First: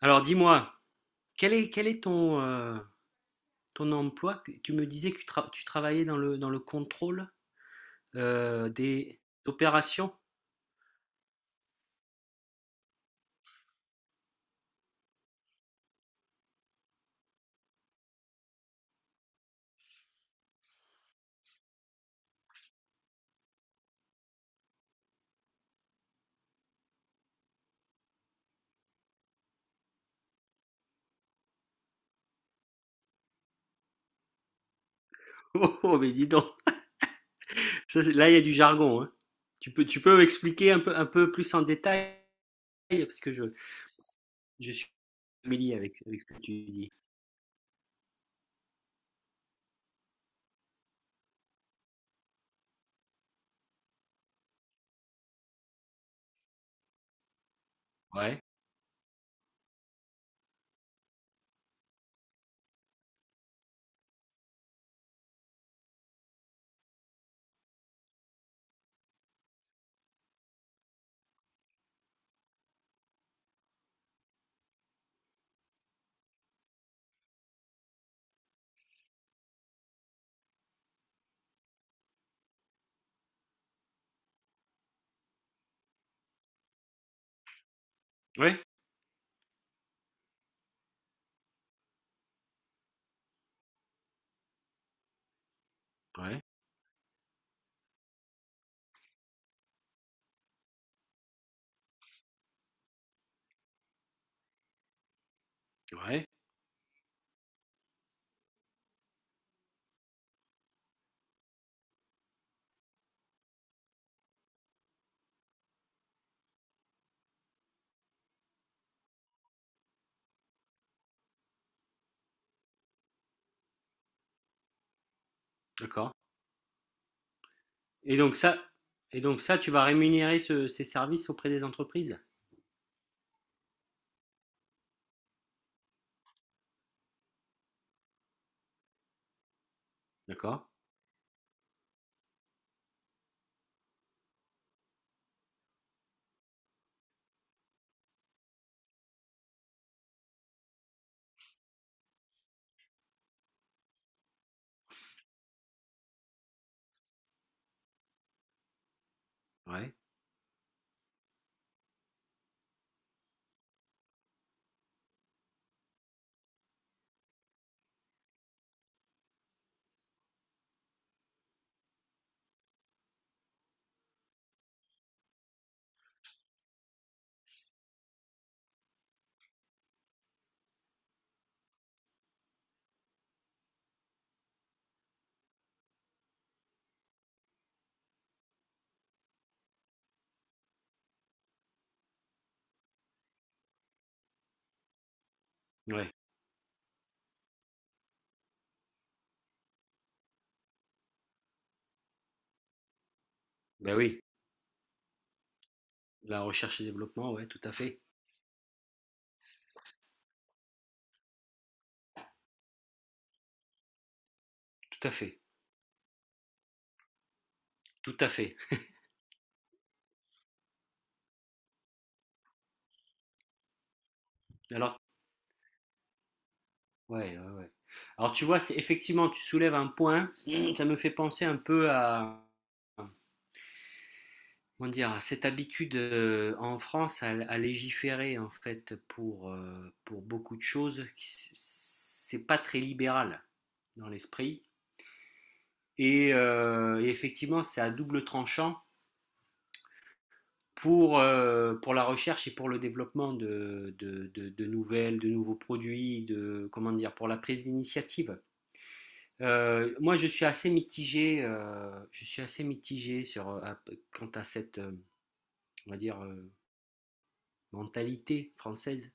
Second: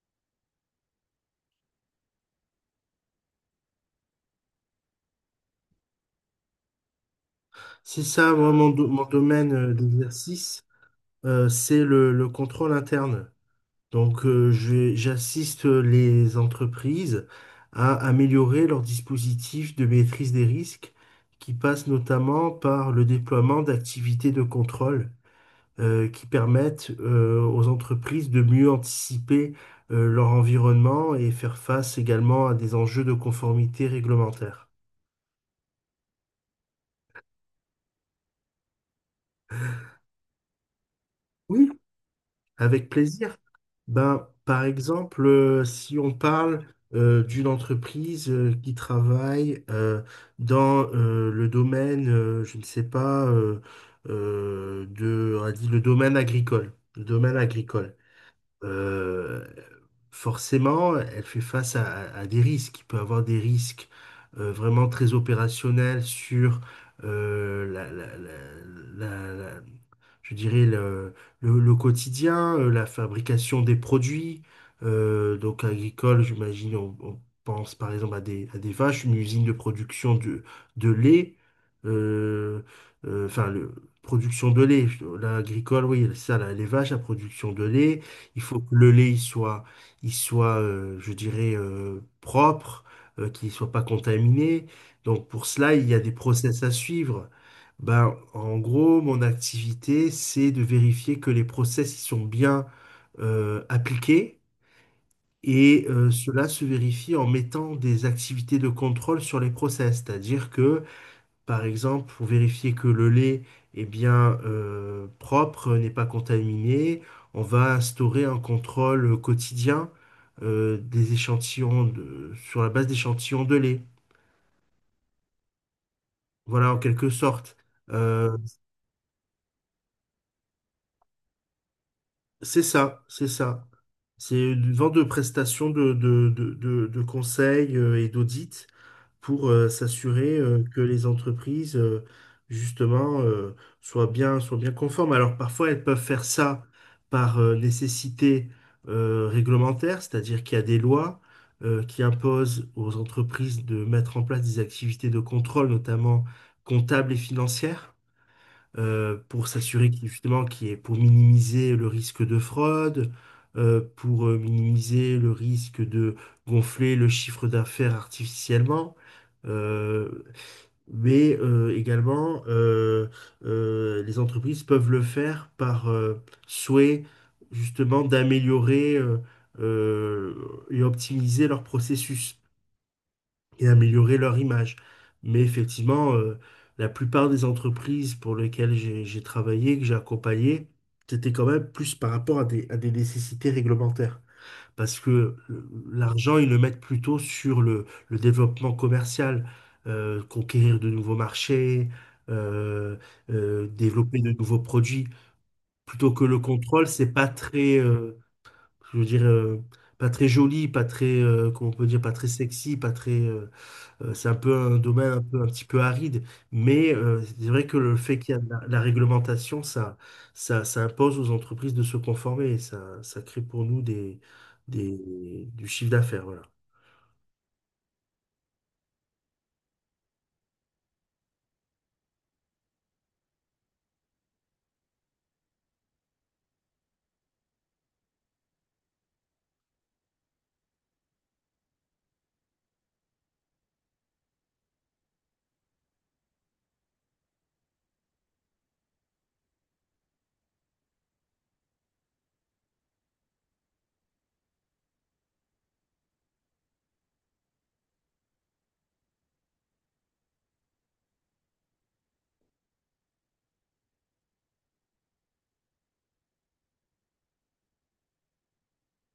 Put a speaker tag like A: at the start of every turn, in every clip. A: Alors dis-moi, quel est, quel est ton ton emploi? Tu me disais que tu travaillais dans le contrôle
B: C'est ça. Moi, mon, mon
A: des
B: domaine
A: opérations.
B: d'exercice, c'est le contrôle interne. Donc, j'assiste les entreprises à améliorer leur dispositif de maîtrise des risques, qui passe notamment par le déploiement d'activités de contrôle qui permettent aux entreprises de mieux anticiper leur environnement et faire face également à des enjeux de conformité réglementaire.
A: Oh, oh, mais dis donc, là il y a du jargon, hein. Tu peux m'expliquer un peu plus en
B: Oui,
A: détail
B: avec
A: parce que
B: plaisir. Ben, par
A: je suis
B: exemple,
A: familier
B: si on
A: avec ce que tu
B: parle
A: dis.
B: d'une entreprise qui travaille dans le domaine, je ne sais pas, de, on a dit le domaine agricole. Le domaine agricole
A: Ouais,
B: euh, forcément, elle fait face à, à des risques. Il peut avoir des risques vraiment très opérationnels sur la, la- la- je dirais le, le quotidien, la fabrication des produits. Donc agricole, j'imagine, on pense par exemple à des vaches, une usine de production de lait. euh, enfin, le, production de lait, l'agricole, oui, ça, là, les vaches, la production de lait, il
A: ouais,
B: faut que le lait il soit je dirais, propre, qu'il ne soit pas contaminé. Donc pour cela, il y a des
A: ouais,
B: process à suivre. Ben, en gros, mon activité, c'est de vérifier que les process ils sont bien appliqués. Et
A: ouais,
B: cela se vérifie en mettant des activités de contrôle sur les process, c'est-à-dire que par exemple, pour vérifier que le lait est bien propre, n'est pas contaminé, on va instaurer un contrôle quotidien des sur la base d'échantillons de lait.
A: d'accord.
B: Voilà, en quelque sorte.
A: Et donc
B: Euh,
A: ça, et donc ça, tu vas rémunérer ces services auprès des entreprises,
B: C'est ça, c'est ça. C'est une vente de prestations de conseils et d'audits pour s'assurer
A: d'accord?
B: que les entreprises, justement, soient bien conformes. Alors parfois, elles peuvent faire ça par nécessité réglementaire, c'est-à-dire qu'il y a des lois qui imposent aux entreprises de mettre en place des activités de contrôle, notamment comptables et financières pour s'assurer
A: Ouais,
B: qu'il justement qu'il y ait- pour minimiser le risque de fraude, pour minimiser le risque de gonfler le chiffre d'affaires artificiellement. Euh, mais également, les entreprises peuvent le faire par souhait justement d'améliorer euh, et optimiser leur processus et améliorer leur image. Mais effectivement, la plupart des entreprises pour lesquelles j'ai travaillé, que j'ai accompagné, c'était quand même plus par rapport à des nécessités réglementaires. Parce que
A: ouais,
B: l'argent, ils le mettent plutôt sur le développement commercial, conquérir de nouveaux marchés, euh,
A: ben
B: développer
A: oui,
B: de nouveaux produits, plutôt que le
A: la recherche et
B: contrôle, c'est pas
A: développement, ouais, tout à
B: très,
A: fait.
B: je veux dire, pas très joli, pas très, comment on peut dire, pas très sexy, pas très, c'est un peu un
A: Tout à
B: domaine un
A: fait,
B: peu, un petit peu aride, mais c'est vrai que le
A: tout
B: fait
A: à
B: qu'il y a de
A: fait.
B: la, la réglementation, ça impose aux entreprises de se conformer. Ça crée pour nous
A: Alors,
B: des, du chiffre d'affaires. Voilà.
A: ouais, ouais, ouais. Alors tu vois, c'est effectivement, tu soulèves un point, ça me fait penser un peu à, comment dire, à cette habitude en France à légiférer en fait pour pour beaucoup de choses, c'est pas très libéral dans l'esprit. Et et effectivement, c'est à double tranchant pour pour la recherche et pour le développement de nouvelles, de nouveaux produits, de, comment dire, pour la prise d'initiative. Moi, je suis assez mitigé. Je suis assez mitigé sur, quant à cette, on va dire, mentalité française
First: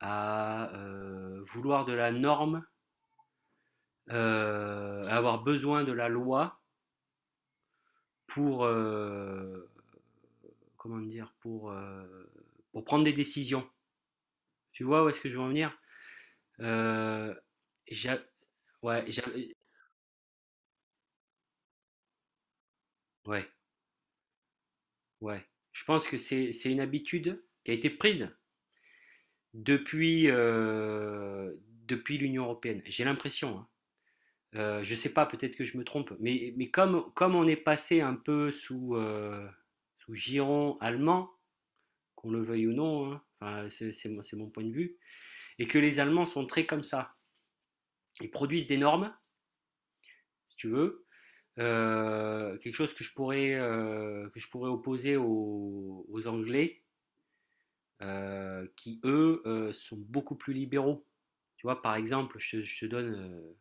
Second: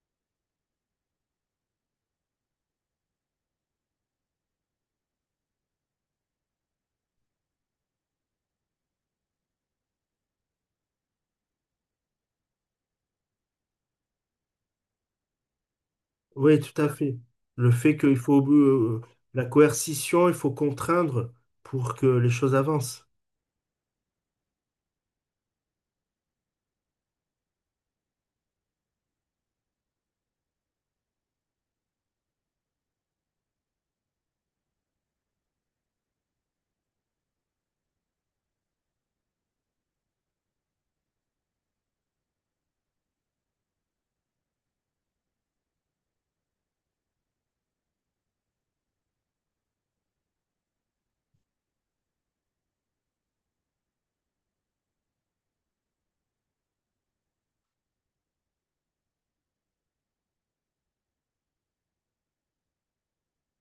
A: à vouloir de la norme, à avoir besoin de la loi pour, euh, pour pour prendre des décisions. Tu vois où est-ce que je veux en venir?
B: Oui, tout à fait.
A: Euh,
B: Le fait qu'il
A: j'a-
B: faut
A: ouais, j'a-
B: la coercition, il faut contraindre pour que les choses avancent.
A: ouais, ouais. Je pense que c'est une habitude qui a été prise depuis, euh, depuis l'Union européenne. J'ai l'impression, hein. Je ne sais pas, peut-être que je me trompe, mais comme, comme on est passé un peu sous giron allemand, qu'on le veuille ou non, hein, enfin, c'est mon point de vue, et que les Allemands sont très comme ça. Ils produisent des normes, si tu veux, quelque chose que que je pourrais opposer aux Anglais, qui eux sont beaucoup plus libéraux. Tu vois, par exemple, je te donne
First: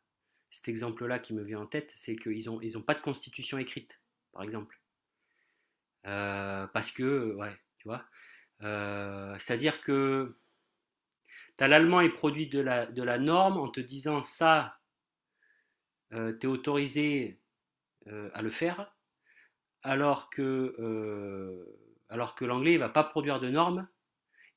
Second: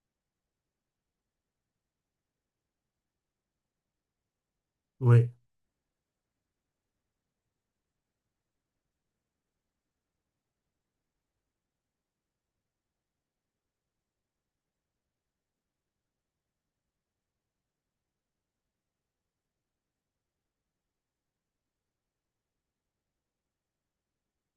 A: cet exemple-là qui me vient en tête, c'est qu'ils ont pas de constitution écrite, par exemple.
B: Oui,
A: Parce que ouais, tu vois. C'est-à-dire que t'as l'allemand est produit de la norme en te disant ça, t'es autorisé à le faire, alors que, euh, alors que l'anglais, il va pas produire de normes.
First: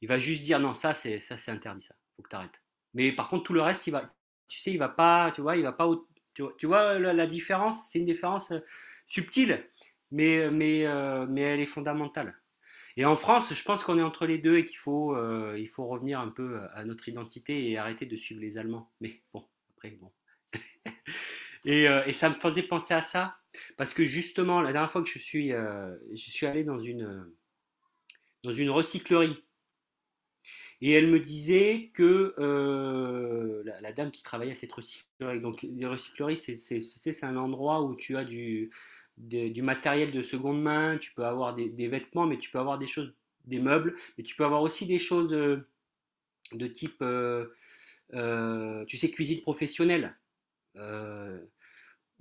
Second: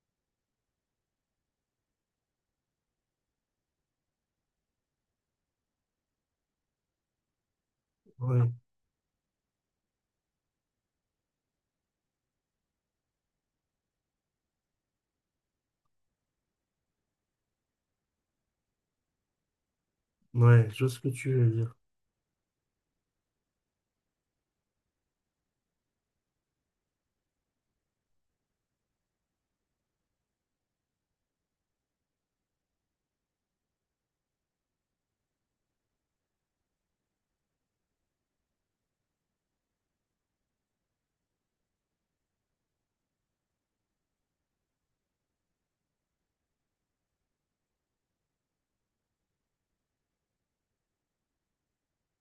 A: Il va juste dire non, ça c'est interdit, ça. Faut que t'arrêtes. Mais par contre, tout le reste, il va, tu sais, il va pas, tu vois, il va pas, tu vois la différence, c'est une
B: oui,
A: différence subtile, mais elle est fondamentale. Et en France, je pense qu'on est entre les deux et qu'il faut il faut revenir un peu à notre identité et arrêter de suivre les Allemands. Mais bon, après bon.
B: ouais, je vois ce que tu veux dire.
A: Et et ça me faisait penser à ça parce que justement, la dernière fois que je suis allé dans une recyclerie. Et elle me disait que la dame qui travaillait à cette recyclerie. Donc les recycleries, c'est un endroit où tu as du matériel de seconde main, tu peux avoir des vêtements, mais tu peux avoir des choses, des meubles, mais tu peux avoir aussi des choses de type, tu sais, cuisine professionnelle. Euh,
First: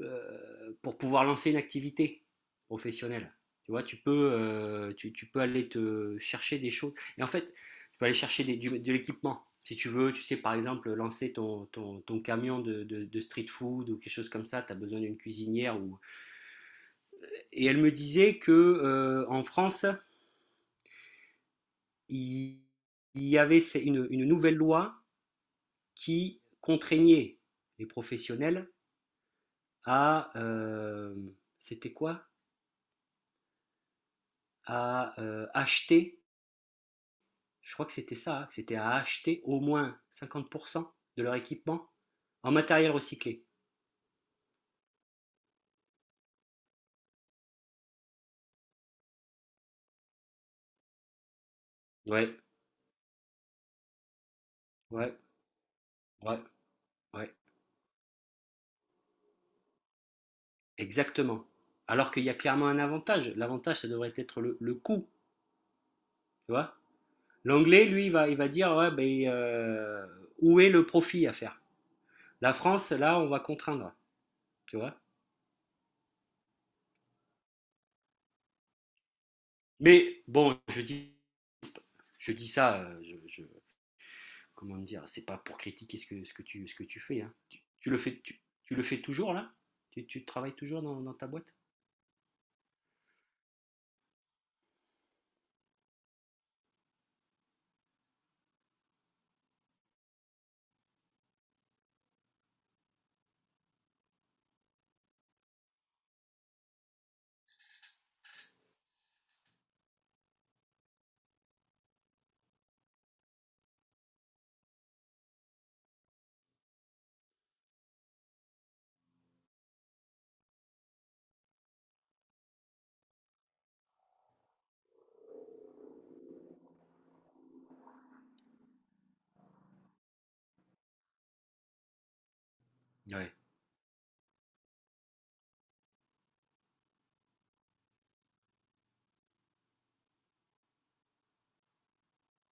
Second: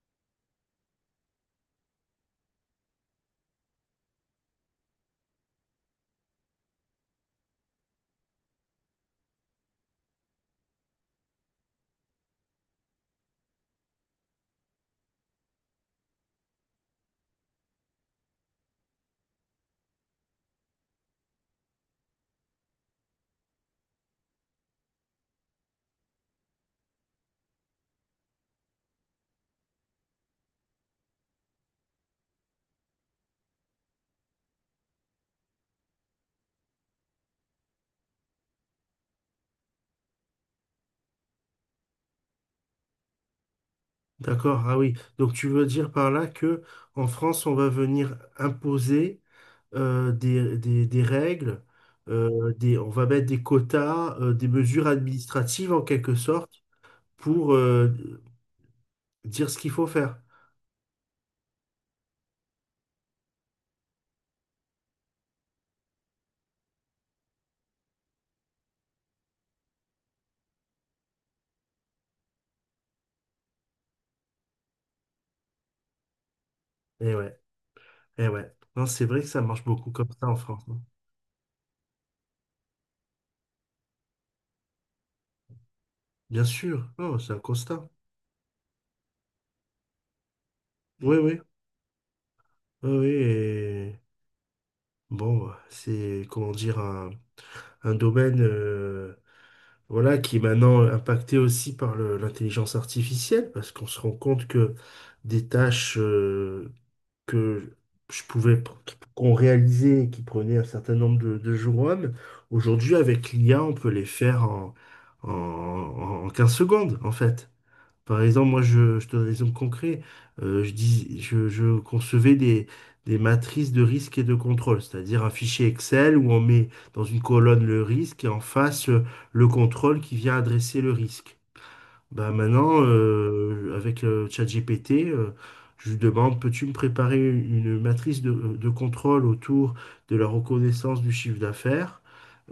A: pour pouvoir lancer une activité professionnelle. Tu vois, tu peux aller te chercher des choses. Et en fait, tu peux aller chercher de l'équipement. Si tu veux, tu sais, par exemple, lancer ton camion de street food ou quelque chose comme ça, tu as besoin d'une cuisinière. Ou... Et elle me disait que en France, il, il y avait une nouvelle loi qui contraignait les professionnels à, c'était quoi? À acheter, je crois que c'était ça, hein, c'était à acheter au moins 50% de leur équipement en matériel recyclé.
B: D'accord, ah oui. Donc tu veux dire par là que en France, on va venir imposer des, des règles,
A: Ouais,
B: des, on va mettre des quotas, des mesures
A: ouais,
B: administratives en quelque
A: ouais,
B: sorte
A: ouais,
B: pour dire ce qu'il faut faire.
A: exactement. Alors qu'il y a clairement un avantage. L'avantage, ça devrait être le coût, tu vois. L'anglais, lui, il va dire, ouais, ben, où est le profit à faire? La France, là, on va contraindre, tu vois.
B: Et ouais, et ouais. Non, c'est vrai que ça marche beaucoup comme
A: Mais
B: ça en
A: bon,
B: France, hein.
A: je dis ça, comment dire, c'est pas pour critiquer ce que,
B: Bien
A: ce que
B: sûr,
A: tu
B: non,
A: fais.
B: c'est
A: Hein.
B: un constat.
A: Tu le fais, le fais toujours là, tu travailles toujours dans
B: Oui,
A: ta
B: oui,
A: boîte.
B: oui, oui. Et bon, c'est comment dire un domaine voilà, qui est maintenant impacté aussi par l'intelligence artificielle, parce qu'on se rend compte que des tâches que je pouvais qu'on réalisait et qui prenaient un certain nombre de jours hommes, aujourd'hui avec l'IA, on peut les faire en, en 15 secondes, en fait. Par exemple, moi, je te donne un exemple concret. Je concevais des matrices de risque et de contrôle, c'est-à-dire un fichier Excel où on met dans une colonne le risque et en face le contrôle qui vient adresser le risque. Bah maintenant,
A: Ouais,
B: avec ChatGPT, je lui demande, peux-tu me préparer une matrice de contrôle autour de la reconnaissance du chiffre d'affaires?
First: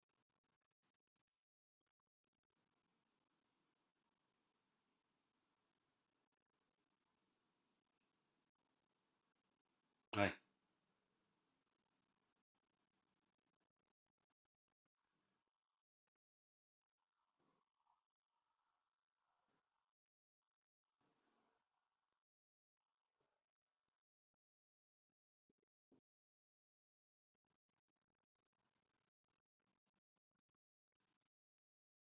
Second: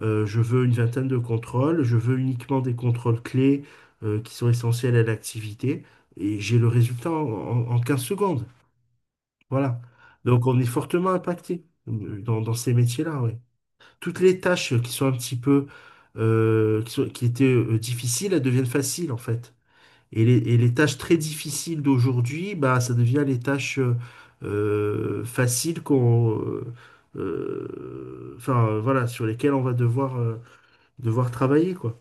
B: Je veux une vingtaine de contrôles, je veux uniquement des contrôles clés qui sont essentiels à l'activité, et j'ai le résultat en 15 secondes. Voilà.
A: ouais.
B: Donc on est fortement impacté dans, dans ces métiers-là, oui. Toutes les tâches qui sont un petit peu, qui étaient difficiles, elles deviennent faciles en fait. Et les tâches très difficiles d'aujourd'hui, bah, ça devient les tâches faciles enfin, voilà, sur lesquelles on va devoir, devoir travailler, quoi.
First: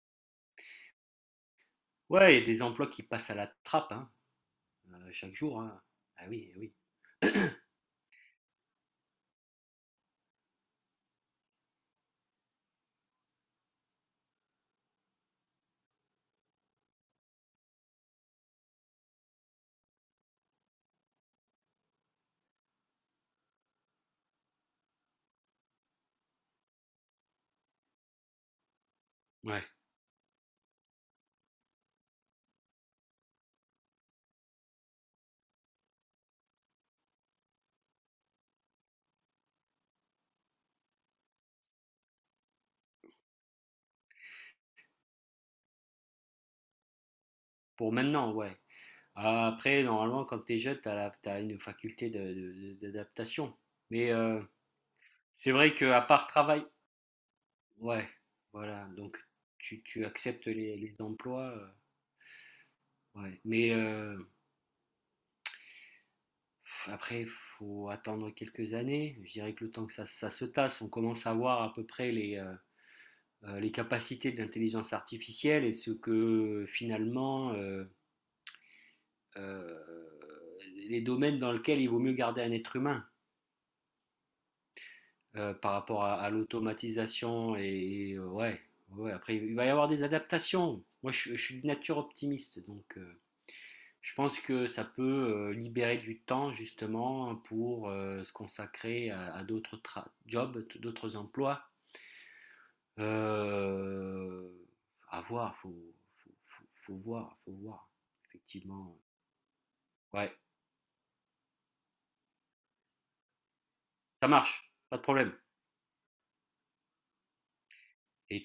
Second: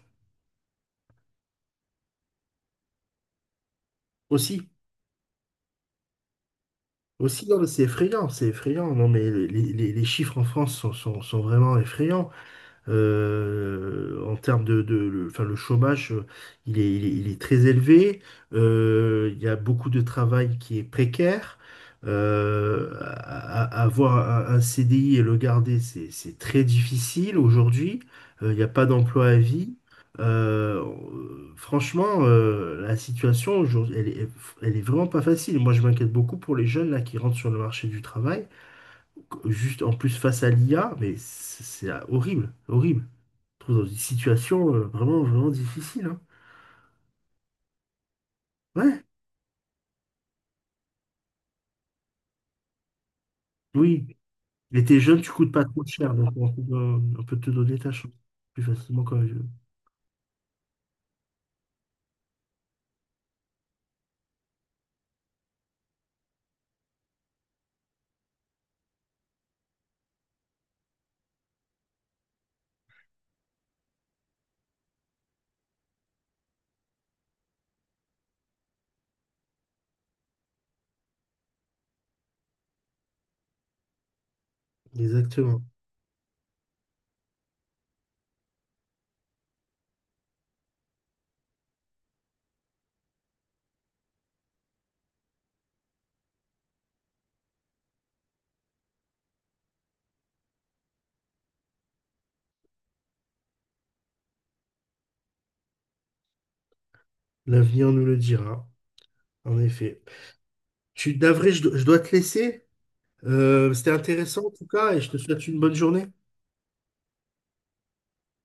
A: Ouais, il y a des emplois qui passent à la trappe, hein,
B: Aussi,
A: chaque jour. Hein. Ah oui, eh oui.
B: aussi, non, mais c'est effrayant, c'est effrayant. Non, mais les, les chiffres en France sont vraiment effrayants. En termes de, enfin, le chômage, il est très élevé. Il y a beaucoup de travail qui est précaire. Euh, a- Avoir un CDI et le garder, c'est très difficile aujourd'hui. Il n'y a pas d'emploi à
A: Ouais.
B: vie. Euh, Franchement, la situation aujourd'hui, elle est vraiment pas facile. Moi, je m'inquiète beaucoup pour les jeunes là qui rentrent sur le marché du travail, juste en plus face à l'IA, mais c'est horrible, horrible trouve dans une situation vraiment, vraiment difficile, hein.
A: Pour maintenant, ouais.
B: Ouais,
A: Ah, après, normalement, quand t'es jeune, t'as une faculté d'adaptation. Mais
B: oui. Il t'es jeune, tu coûtes
A: c'est
B: pas
A: vrai
B: trop
A: qu'à
B: cher,
A: part
B: donc
A: travail,
B: on peut te donner ta
A: ouais,
B: chance plus
A: voilà.
B: facilement
A: Donc,
B: qu'un vieux.
A: tu acceptes les emplois. Ouais. Mais après, il faut attendre quelques années. Je dirais que le temps que ça se tasse, on commence à voir à peu près les capacités de l'intelligence artificielle et ce que finalement euh, les domaines dans lesquels il vaut mieux garder un être humain
B: Exactement.
A: par rapport à l'automatisation et ouais, ouais. Après, il va y avoir des adaptations. Moi, je suis de nature optimiste, donc je pense que ça peut libérer du temps justement pour se consacrer à d'autres jobs, d'autres emplois. Euh, à voir, faut voir, faut
B: L'avenir
A: voir,
B: nous le dira,
A: effectivement.
B: en effet.
A: Ouais,
B: Tu suis, je dois te laisser. C'était
A: ça
B: intéressant en tout
A: marche,
B: cas,
A: pas
B: et
A: de
B: je te
A: problème.
B: souhaite une bonne journée.
A: Et